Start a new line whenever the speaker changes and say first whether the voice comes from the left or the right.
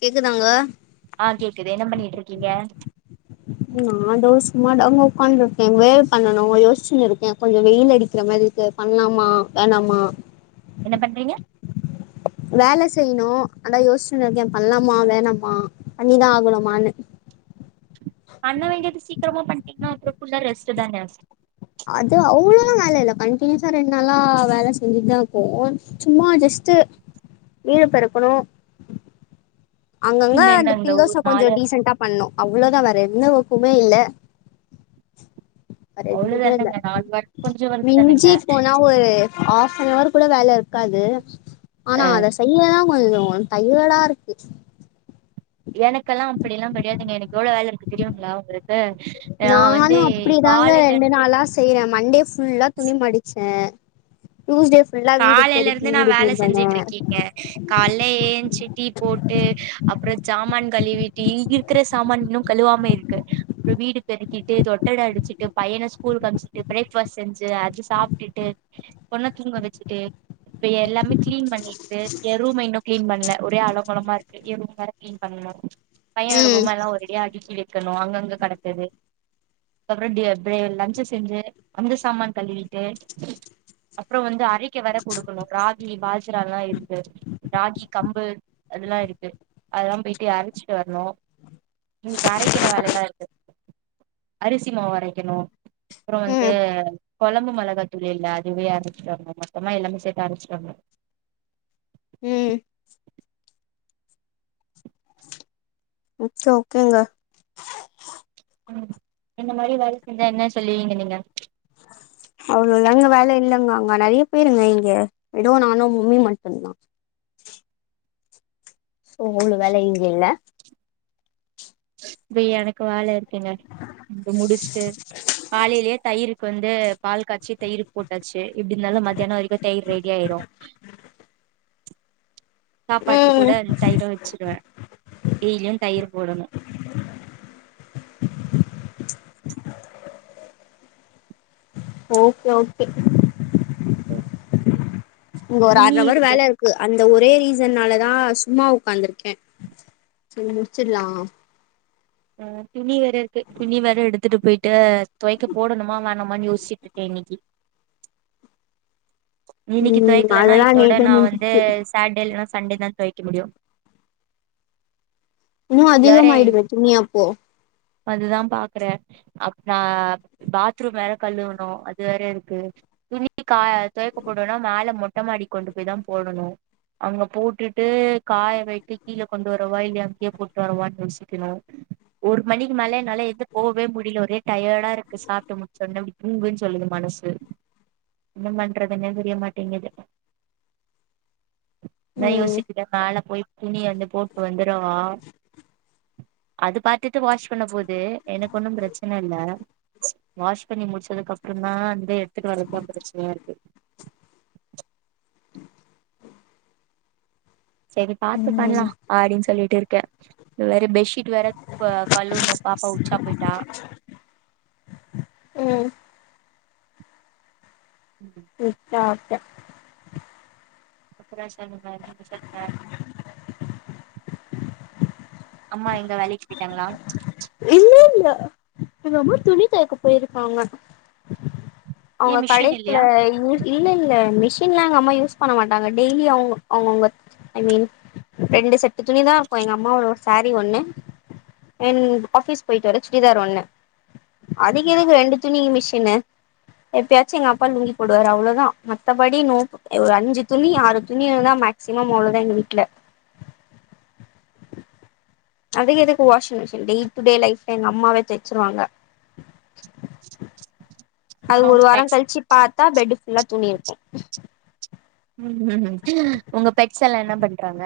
left: கேக்குதாங்க
right: ஆ கேக்குது என்ன பண்ணிட்டு இருக்கீங்க
left: நான் தோ சும்மாதாங்க உக்காந்துருக்கே வேல் பண்ணணு யோஸ்ச்சுனிருக்கே கொஞ்சு வெயில் அடிக்கிற மாரி இருக்கு பண்லாமா வேணாமா
right: என்ன பண்றீங்க
left: வேல செய்ணு அதா யோஸ்ச்சினிருக்கே பண்லாமா வேணாமா பண்ணிதா ஆகணுமான்னு
right: பண்ண வேண்டியது சீக்கிரமா பண்ணிட்டீங்ன்னா அப்புறோ ஃபுல்லா ரெஸ்ட்டு தான
left: அது அவ்ளோலா வேல இல்ல கண்டின்யூஸா ரெண்ட் நாளா வேல செஞ்சுட்தா இக்கோ சும்மா ஜெஸ்ட்டு வீடு பெருக்கணு அங்கங்க
right: பின்ன
left: இந்த
right: என்னங்க ஒரு
left: பில்லச கொஞ்சோ
right: நாளு
left: டிசன்டா பண்ணு அவ்ளோதா வேற எந்த ஒர்க்குமே இல்ல வேற எதுவுமே இல்ல
right: அவ்ளோதானங்க நாலு வாட் கொஞ்சோ ஒர்க் தானங்க
left: மிஞ்சி போனா ஒரு ஹாஃபனவர் கூட வேல இருக்காது
right: அ
left: ஆனா அத செய்யதா கொஞ்சோ டயடாருக்கு
right: எனக்கெல்லா அப்படிலா கெடயாதுங்க எனக்கு எவ்ளோ வேல இருக்கு தெரியுங்ள உங்களுக்கு நா
left: நானு
right: வந்து
left: அப்டிதாங்க
right: காலைல
left: ரெண்டு
right: இருந்து
left: நாளா செய்றே மண்டே ஃபுல்லா துணி மடிச்சே டியூஸ்டே ஃபுல்லா வீடு பெருக்கி
right: காலைலருந்து நா
left: வீடு
right: வேல
left: கிளீன் பண்ணே.
right: செஞ்சுட்டுருக்கீங்க கால்ல ஏந்சி டீ போட்டு அப்றோ ஜாமான் கழுவிட்டு இரு க்குற சாமான் இன்னு கழுவாம இருக்கு அப்றோ வீடு பெருக்கிட்டு தொட்டட அடிச்சுட்டு பையன ஸ்கூல்க்கு அம்ச்சிட்டு ப்ரேக்ஃபாஸ்ட் செஞ்சு அது சாப்ட்டுட்டு பொண்ண தூங்க வெச்சுட்டு இப்ப எல்லாமே க்ளீன் பண்ணி ட்டு எ ரூம இன்னு க்ளீன் பண்ல ஒரே அலங்கோலமா இருக்கு எ ரூம் வேற க்ளீன் பண்ணணு பையனோட
left: ம்
right: பொம்ம எல்லா ஒரேடியா அடிக்கி வெக்கணு அங்கங்க கடக்குது அப்பறோ டிய அப்றே லன்ச்சு செஞ்சு அந்த சாமான் கழுவிட்டு அப்றோ வந்து அரைக்க வேற குடுக்கணு ராகி பாஜ்ரால்லா இருக்கு ராகி கம்பு அதெல்லா இருக்கு அதெல்லாம் போய்ட்டு அரச்சிட்டு வர்ணு இன்னிக்கி அரைக்கிற வேலெல்லா இருக்கு அரிசி மாவு அரைக்கணு அப்பறோ வந்து
left: ம்
right: கொழம்பு மொளகாதூள் இல்ல அதுவே அரச்சிட்டு வர்ணு மொத்தமா எல்லாமே சேத்து அரச்சுடாங்க
left: ம் மிச்சா ஓகேங்க
right: ம் இந்த மாரி வேல செஞ்சா என்ன சொல்வீங்க நீங்க
left: அவ்ள தாங்க வேல இல்லன்வாங்க அங்க நறைய பேருங்க இங்க இதோ நானோ மம்மி மட்டுன்தான் சோ உங்களுக்கு வேல இங்க இல்ல
right: இப்ப எனக்கு வேல இருக்குங்க முடிச்சுட்டு காலேயே தயிருக்கு வந்து பால் காச்சி தயிர் போட்டாச்சு எப்டி இந்தாலும் மத்தியானம் வரைக்கு தயிர் ரெடி ஆயிரும் சாப்பாட்டுல கூட
left: ம்
right: அந் தயிரு வச்சுருவேன் டெய்லியும் தயிர் போடணு
left: ஓகே ஓகே
right: பா
left: இங்க ஒரு அர அவர் வேல இருக்கு அந்த ஒரே ரீசனாலதா சும்மா ஒக்காந்துருக்கே சொ இத முடிச்சிட்லா
right: ஆ துணி வேற இருக்கு துணி வேற எடுத்துட்டு போயிட்டு தோய்க்க போடணுமா வேணாமான்னு யோஸ்சிட்டுருக்கே இன்னிக்கு இன்னைக்கு
left: ம் அதெல்லா நேத்தே முடிஞ்சிச்சு
right: சாட்டே இல்லனா சண்டே தா தோய்க்க முடியும்
left: இன்னு
right: இதுல வேற
left: அதிகமாயிடுமே துணி அப்போ
right: அதுதா பாக்றே அப்றம் பாத்ரூம் வேற கழுவனும் அது வேற இருக்கு துணி துணி காய தோய்க்க போடுனா மேல மொட்டமாடி கொண்டு போய் தான் போடணு அங்க போட்டுட்டு காய வெக்க கீழே கொண்டு வரவா இல்ல அங்கயே போட்டு வரவான்னு யோசிக்கணு ஒரு மணிக்கு மேல என்னால எந்து போவே முடில ஒரே டயர்டா இருக்கு சாப்ட்டு முடிச்சனும் தூங்குன்னு சொல்லுது மனசு என்ன பண்றதுனே தெரிய மாட்டேங்குது அதா
left: ம்
right: யோஸ்ச்சிட்ருக்கே மேல போய் துணி அள்ளி போட்டு வந்தரவா அது பாத்துட்டு வாஷ் பண்ண போது எனக்கு ஒன்னும் பிரச்சன இல்ல வாஷ் பண்ணி முடிச்சதுக்கு அப்ற தா வந்து எடுத்துட்டு வர்றதுதா பிரச்சனயா இருக்கு சேரி பாத்து
left: ம்
right: பண்லாம் அப்டின்னு சொல்லிட்டு இருக்க வேற பெஷி ட்டு வேர கழுவனும் பாப்பா உச்சா போயிட்டா
left: ம்
right: ம்
left: மிஸ் சாப்டன்
right: அப்றோ சொல்லுங்க நீங்க சொல்லுங்க அம்மா எங்க வேலைக்கு போயிட்டாங்களா
left: இல்ல இல்ல எங்கம்மா துணி தோய்க்க போயிருக்காங்க
right: ஏ
left: அவங்க
right: மிஷின்
left: கடைக்குல
right: இல்லையா
left: இருக் இல்ல இல்ல மிஷின்லா எங்க அம்மா யூஸ் பண்ண மாட்டாங்க டெய்லி அவங்க அவங்கவுங்க ஐ மீன் ரெண்டு செட்டு துணிதா இருக்கும் எங்க அம்மாவோட ஒரு சாரி ஒண்ணு அன்ட் ஆபீஸ் போயிட்டு வர சுடிதார் ஒண்ணு அதுக் எதுக்கு ரெண்டு துணி மிஷினு எப்பயாச்சு எங்க அப்பா லுங்கி போடுவாரு அவ்ளதா மத்தபடி நோ ஒரு அஞ்சு துணி ஆறு துணி இதுதா மேக்சிமம் அவ்ளதா எங்க வீட்ல அதுக்கு எதுக்கு washing machine day to day லைஃப்ல எங்க அம்மாவே தச்சுருவாங்க அது
right: அப்புறோ
left: ஒரு
right: உங்க
left: வாரம்
right: பெட்ஸ்
left: கழிச்சு பாத்தா பெட் ஃபுல்லா துணி இருக்கு
right: ம் உங்க பெட்ஸ் எல்லா என்ன பண்றாங்க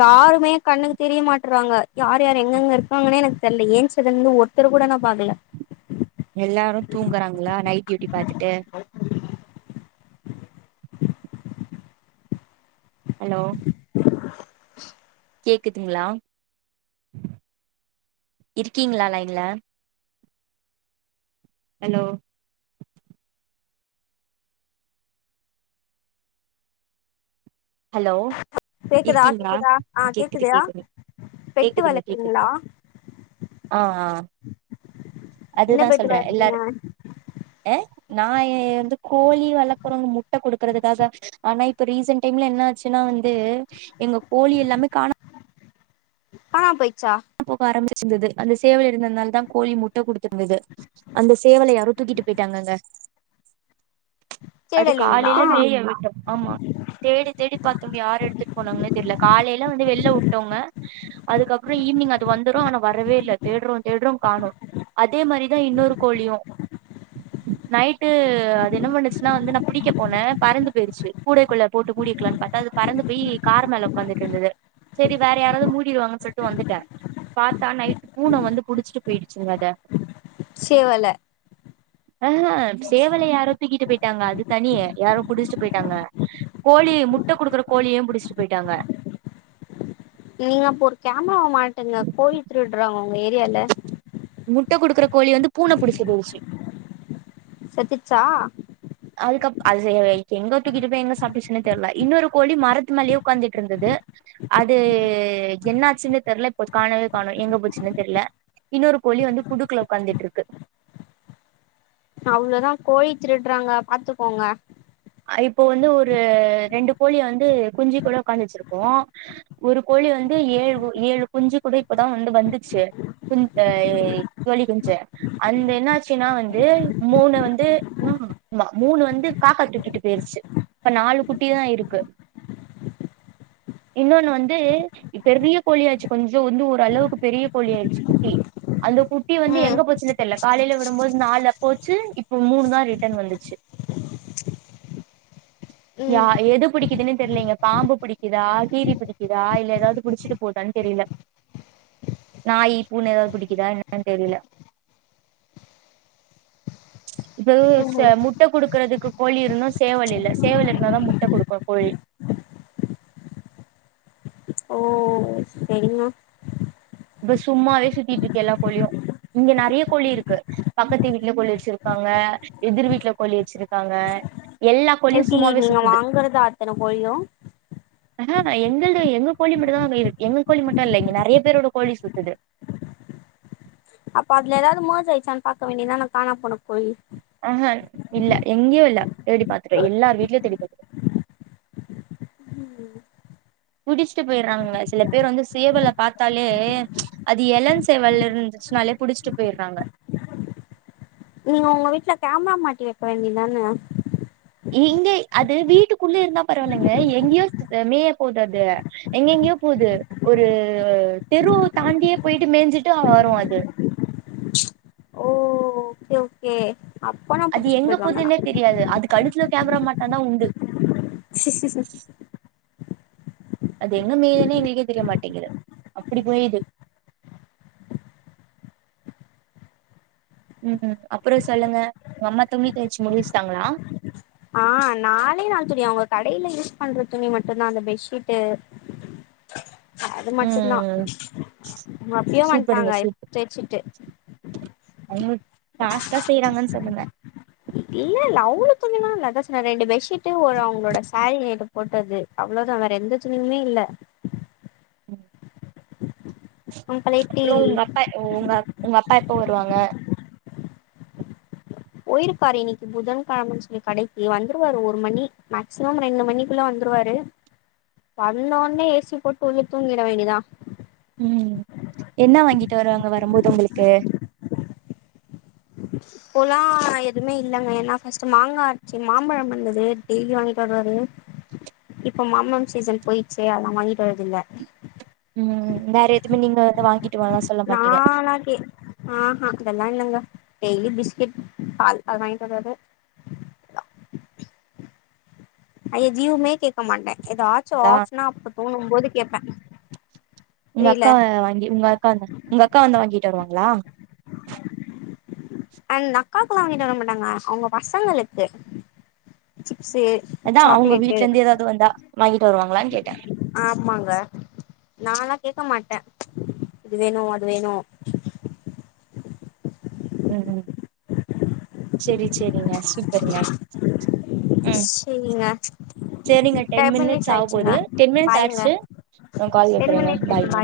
left: யாருமே கண்ணுக்கு தெரிய மாட்றாங்க யார் யார் எங்கெங்க இருப்பாங்கன்னே எனக்கு தெரில ஏன்ஜலுனு ஒருத் தரு கூட நா பாக்கல
right: எல்லாரு தூங்றாங்ளா நைட் டியூட்டி பாத்துட்டு ஹலோ கேக்குதுங்ளா இருக்கீங்ளா லைன்ல ஹலோ ஹலோ
left: கேக்குதா
right: இருக்கீங்ளா
left: கேக்குதா ஆ
right: கேக்குது
left: கேக்குதா
right: கேக்குது
left: பெட்டு
right: கேக்குதுங்க
left: வளக்குறீங்களா
right: கேக்குதுங்க ஆ ஆ
left: என்ன
right: அதுதா
left: பெட்டு
right: சொல்றே
left: வளக்குறீங்க
right: எல்லார் அ நா எ வந்து கோழி வளக்றோங் முட்ட குடுக்கறதுக்காக ஆனா இப்ப ரீசன்ட் டைம்ல என்ன ஆச்சுனா வந்து எங்க கோழி எல்லாமே காணா
left: காணா போய்ச்சா
right: போக ஆரம்பிச்சிருந்தது அந்த சேவல் இருந்ததுனால் தா கோழி முட்ட குடுத் ருந்தது அந்த சேவல யாரே தூக்கிட்டு போயிட்டாங்கங்க அது
left: தேடலீங்களா
right: காலைல மேய்ய விட்டோ ஆமா தேடி தேடி பாத்தோம் யாரு எடுத்துட் போனாங்னே தெரில காலைல வந்து வெள்ல வுட்டோங்க அதுக்கப்றோ ஈவி்னி்ங் அது வந்துரு ஆனா வரவே இல்லை தேட்றோ தேட்றோ காணோ அதே மாரிதா இன்னொரு கோழியு
left: [inaudible]
right: நைட்டு அது என்ன பண்ணுச்சுனா வந்து நா பிடிக்க போனே பறந்து போயிருச்சு கூடைக்குள்ள போட்டு மூடி வைக்லான் பாத்தா அது பறந்து போய் கார் மேல உக்காந்துட்டுட்ருந்தது சரி வேற யாராவது மூடிருவாங்க சொல்ட்டு வந்துட் டே பாத்தா நைட்டு் பூன வந்து புடிச்சிட்டு போயிடுச்சுங்க அத
left: சேவல
right: ஆ ஹே சேவல யாரோ தூக்கிட்டு போயிட்டாங்க அது தனி யாரோ புடுச்சுட்டு போயிட்டாங்க கோழி முட்ட குடுக்குற கோழியு புடிச்சுட்டு போயிட்டாங்க
left: நீங்க அப்போ ஒரு கேமராவ மாட்டுங்க கோழி திருட்றாங்க உங்க ஏரியால
right: முட்ட குடுக்கற கோழிய வந்து பூன புடிச்சிட்டு போயிருச்சு
left: செத்துட்ச்சா
right: அதுக்கப் அது எங்க தூக்கிட்டு போய் எங்க சாப்டுச்சுனே தெர்ல இன்னொரு கோழி மரத்து மேலயே உக்காந்துட்ருந்தது அது என்னாச்சுனே தெர்ல இப்ப காணவே காணோ எங்க போச்சுனே தெர்ல இன்னொரு கோழி வந்து கூண்டுக்ல உக்காந்திட்ருக்கு
left: அவ்ளோதா கோழி திருட்றாங்க பாத்துக்கோங்க
right: அ இப்போ வந்து ஒரு ரெண்டு கோழிய வந்து குஞ்சி கூட உக்காந்து வச்சிருக்கோ ஒரு கோழி வந்து ஏழு ஏழு குஞ்சு கூட இப்பதா வந்து வந்துச்சு குஞ் அ கோழி குஞ்ச அந்த என்னாச்சுனா வந்து மூணு வந்து மூணு வந்து காக்கா தூக்ட் ட்டு போய்ருச்சு இப்ப நாலு குட்டி தா இருக்கு
left: [inaudible]
right: இன்னொனு வந்து பெரிய கோழி ஆயிச்சு கொஞ்சோ வந்து ஒரு அளவுக்கு பெரிய கோழி ஆயிடுச்சு குட்டி அந்த குட்டி வந்து
left: ம்
right: எங்க போச்சுனே தெர்ல காலைல விடும்போது நாலா போச்சு இப்ப மூணு தா ரிட்டர்ன் வந்துச்சு யா
left: ம்
right: எது பிடிக்குதுனே தெரிலங்க பாம்பு புடிக்குதா கீரி புடிக்குதா இல்ல ஏதாவது புடிச்சிட்டு போதான் தெரில
left: [inaudible]
right: நாய் பூன ஏதாவது பிடிக்குதா என்னன் தெரில இதே சே
left: ம்
right: முட்ட குடுக்குறதுக்கு கோழி இருந்து சேவல் இல்ல சேவல் இருந்தாதா முட்ட குடுக்கு கோழி
left: ஓ செரிங்க
right: இப்ப சும்மாவே சுத்திட்டு இருக்க எல்லா கோழியும் இங்க நறைய கோழி இருக்கு பக்கத்து வீட்டுல கோழி வச்சிருப்பாங்க எதிர் வீட்ல கோழி வச்சிருக்காங்க எல்லா கோழியு
left: எப்டி
right: சும்மாவே
left: நீங்க
right: சுத்துது
left: வாங்கறதா அத்தன கோழியு
right: அஹ எங்களது எங்க கோழி மட்டு தா மேயுது எங்க கோழி மட்டு இல்ல இங்க நறைய பேரோட கோழி சுத்துது
left: அப்ப அதுல ஏதாவது மோஜ் ஆயிச்சான்னு பாக்க வேண்டியது தான காணமபோன கோழி
right: ஆஹ இல்ல எங்கயு இல்ல தேடிப்பாத்துட்டோ எல்லார் வீட்லோயு தேடிப்பாத் புடிஷ்ட்டு போய்ட்றாங்க சில பேர் வந்து சேவல பாத்தாலே அது எளம் சேவல் இருந்துச்சுனாலே புடிச்சிட்டு போய்றாங்க
left: நீங்க உங்க வீட்ல கேமரா மாட்டி வைக்க வேண்டியதான
right: இங்க அது வீட்டுக்குள்ளே இருந்தா பரவாயில்லங்க எங்கயோ அ மேய போது அது எங்கெங்கயோ போது ஒரு தெரு தாண்டியே போயிட்டு மேஞ்சிட்டு வரும் அது
left: ஓ ஓகே ஓகே அப்பனா
right: அது
left: புடிச்சிட்டு
right: எங்க
left: போயிடுவாங்க ஆனா
right: போதுனோ தெரியாது அதுக் கழுத்துல கேமரா மாட்னாதா உண்டு அது எங்க மேயும்னே எனக்கே தெரிய மாட்டிங்குது அப்டி போயுது உம் அப்ரோ சொல்லுங்க உங்க அம்மா துணி தோய்ச்சி முடிஷ்டாங்ளா
left: ஆ நாளே நாள் துணி அவுங்க கடேல யூஸ் பண்ற துணி மட்டும்தா அந்த பெட்ஷீட்டு அது மட்டும்தா
right: ம்
left: மத்யோ வன்டாங்க தேய்ச்சிட்டு
right: என்னுது பாஸ்ட்டா செய்றாங்கன் சொல்லுங்க
left: இல்லல்ல அவ்ளோ துணில்லா இல்ல அதா சொன்ன ரெண்டு பெட்ஷீட்டு ஒரு அவுங்களோட சரீயேடு போட்டது அவ்ளோதா வேற எந்த துணியுமே இல்ல
right: உம்
left: அங்கலேட்டி
right: அப்ரோ உங்க அப்பக் ஓங்க உங்க அப்பா எப்போ வருவாங்க
left: போயிருப்பாரு இன்னிக்கு புதன்கெழமன்னு சொல்லி கடைக்கு வந்துருவாரு ஒரு மணி மேக்சிமம் ரெண்டு மணிக்குள்ள வந்துருவாரு வந்தவுன்னே ஏசி போட்டு உள்ள தூங்கிட வேண்டியதுதா
right: உம் என்ன வாங்கிட்டு வருவாங்க வரும்போது உங்ளுக்கு
left: இப்போலா எதுமே இல்லங்க ஏனா ஃர்ஸ்ட்டு மாங்கா இருன்ச்சி மாம்பழம் வெந்தது டெய்லி வாங்கிட்டு வருவாரு இப்ப மாம்பழம் சீசன் போயிச்சி ஆனா வாங்கிட்டு வரதில்ல
right: உம் வேற எதுமே நிங்க வந்து வாங்கி
left: நானாக்கே ஆஹா அதெல்லா இல்லங்க டெய்லி பிஸ்கட் பால் அது வாங்கிட் வருவாரு ஐயோ ஜீவுமே கேட்க மாட்ட ஏதாச்சு ஆச்சினா அப்ப தோணு போது கேட்பே
right: உங்க
left: புரியல
right: அக்காவ வாங்கி உங்க அக்கா வந்த உங்க அக்கா வந்தா வாங்கிட்டு வருவாங்களா
left: அண்ட் அக்காக்குல்லா வாங்கிட்டு வர மாட்டாங்க அவுங்க பசங்களுக்கு சிப்சு
right: அதா அவுங்க வீட்லருந்து ஏதாவ்து வந்தா வாங்கிட்டு வருவாங்களான்னு கேட்ட
left: ஆமாங்க நலா கேட்க மாட்ட இது வேணு அது வேணு
right: உம் செரி செரிங்க சூப்பருங்க உம்
left: சரிங்க
right: செரிங்க டென் மினிட்ஸ் ஆவபோது டென் மினிட்ஸ்
left: பாய்ங்க
right: ஆய்ச்சி அம் கால்
left: டென்
right: வக்குறேங்க
left: மினிட்ஸ் இருக்கு
right: பாய்ங்க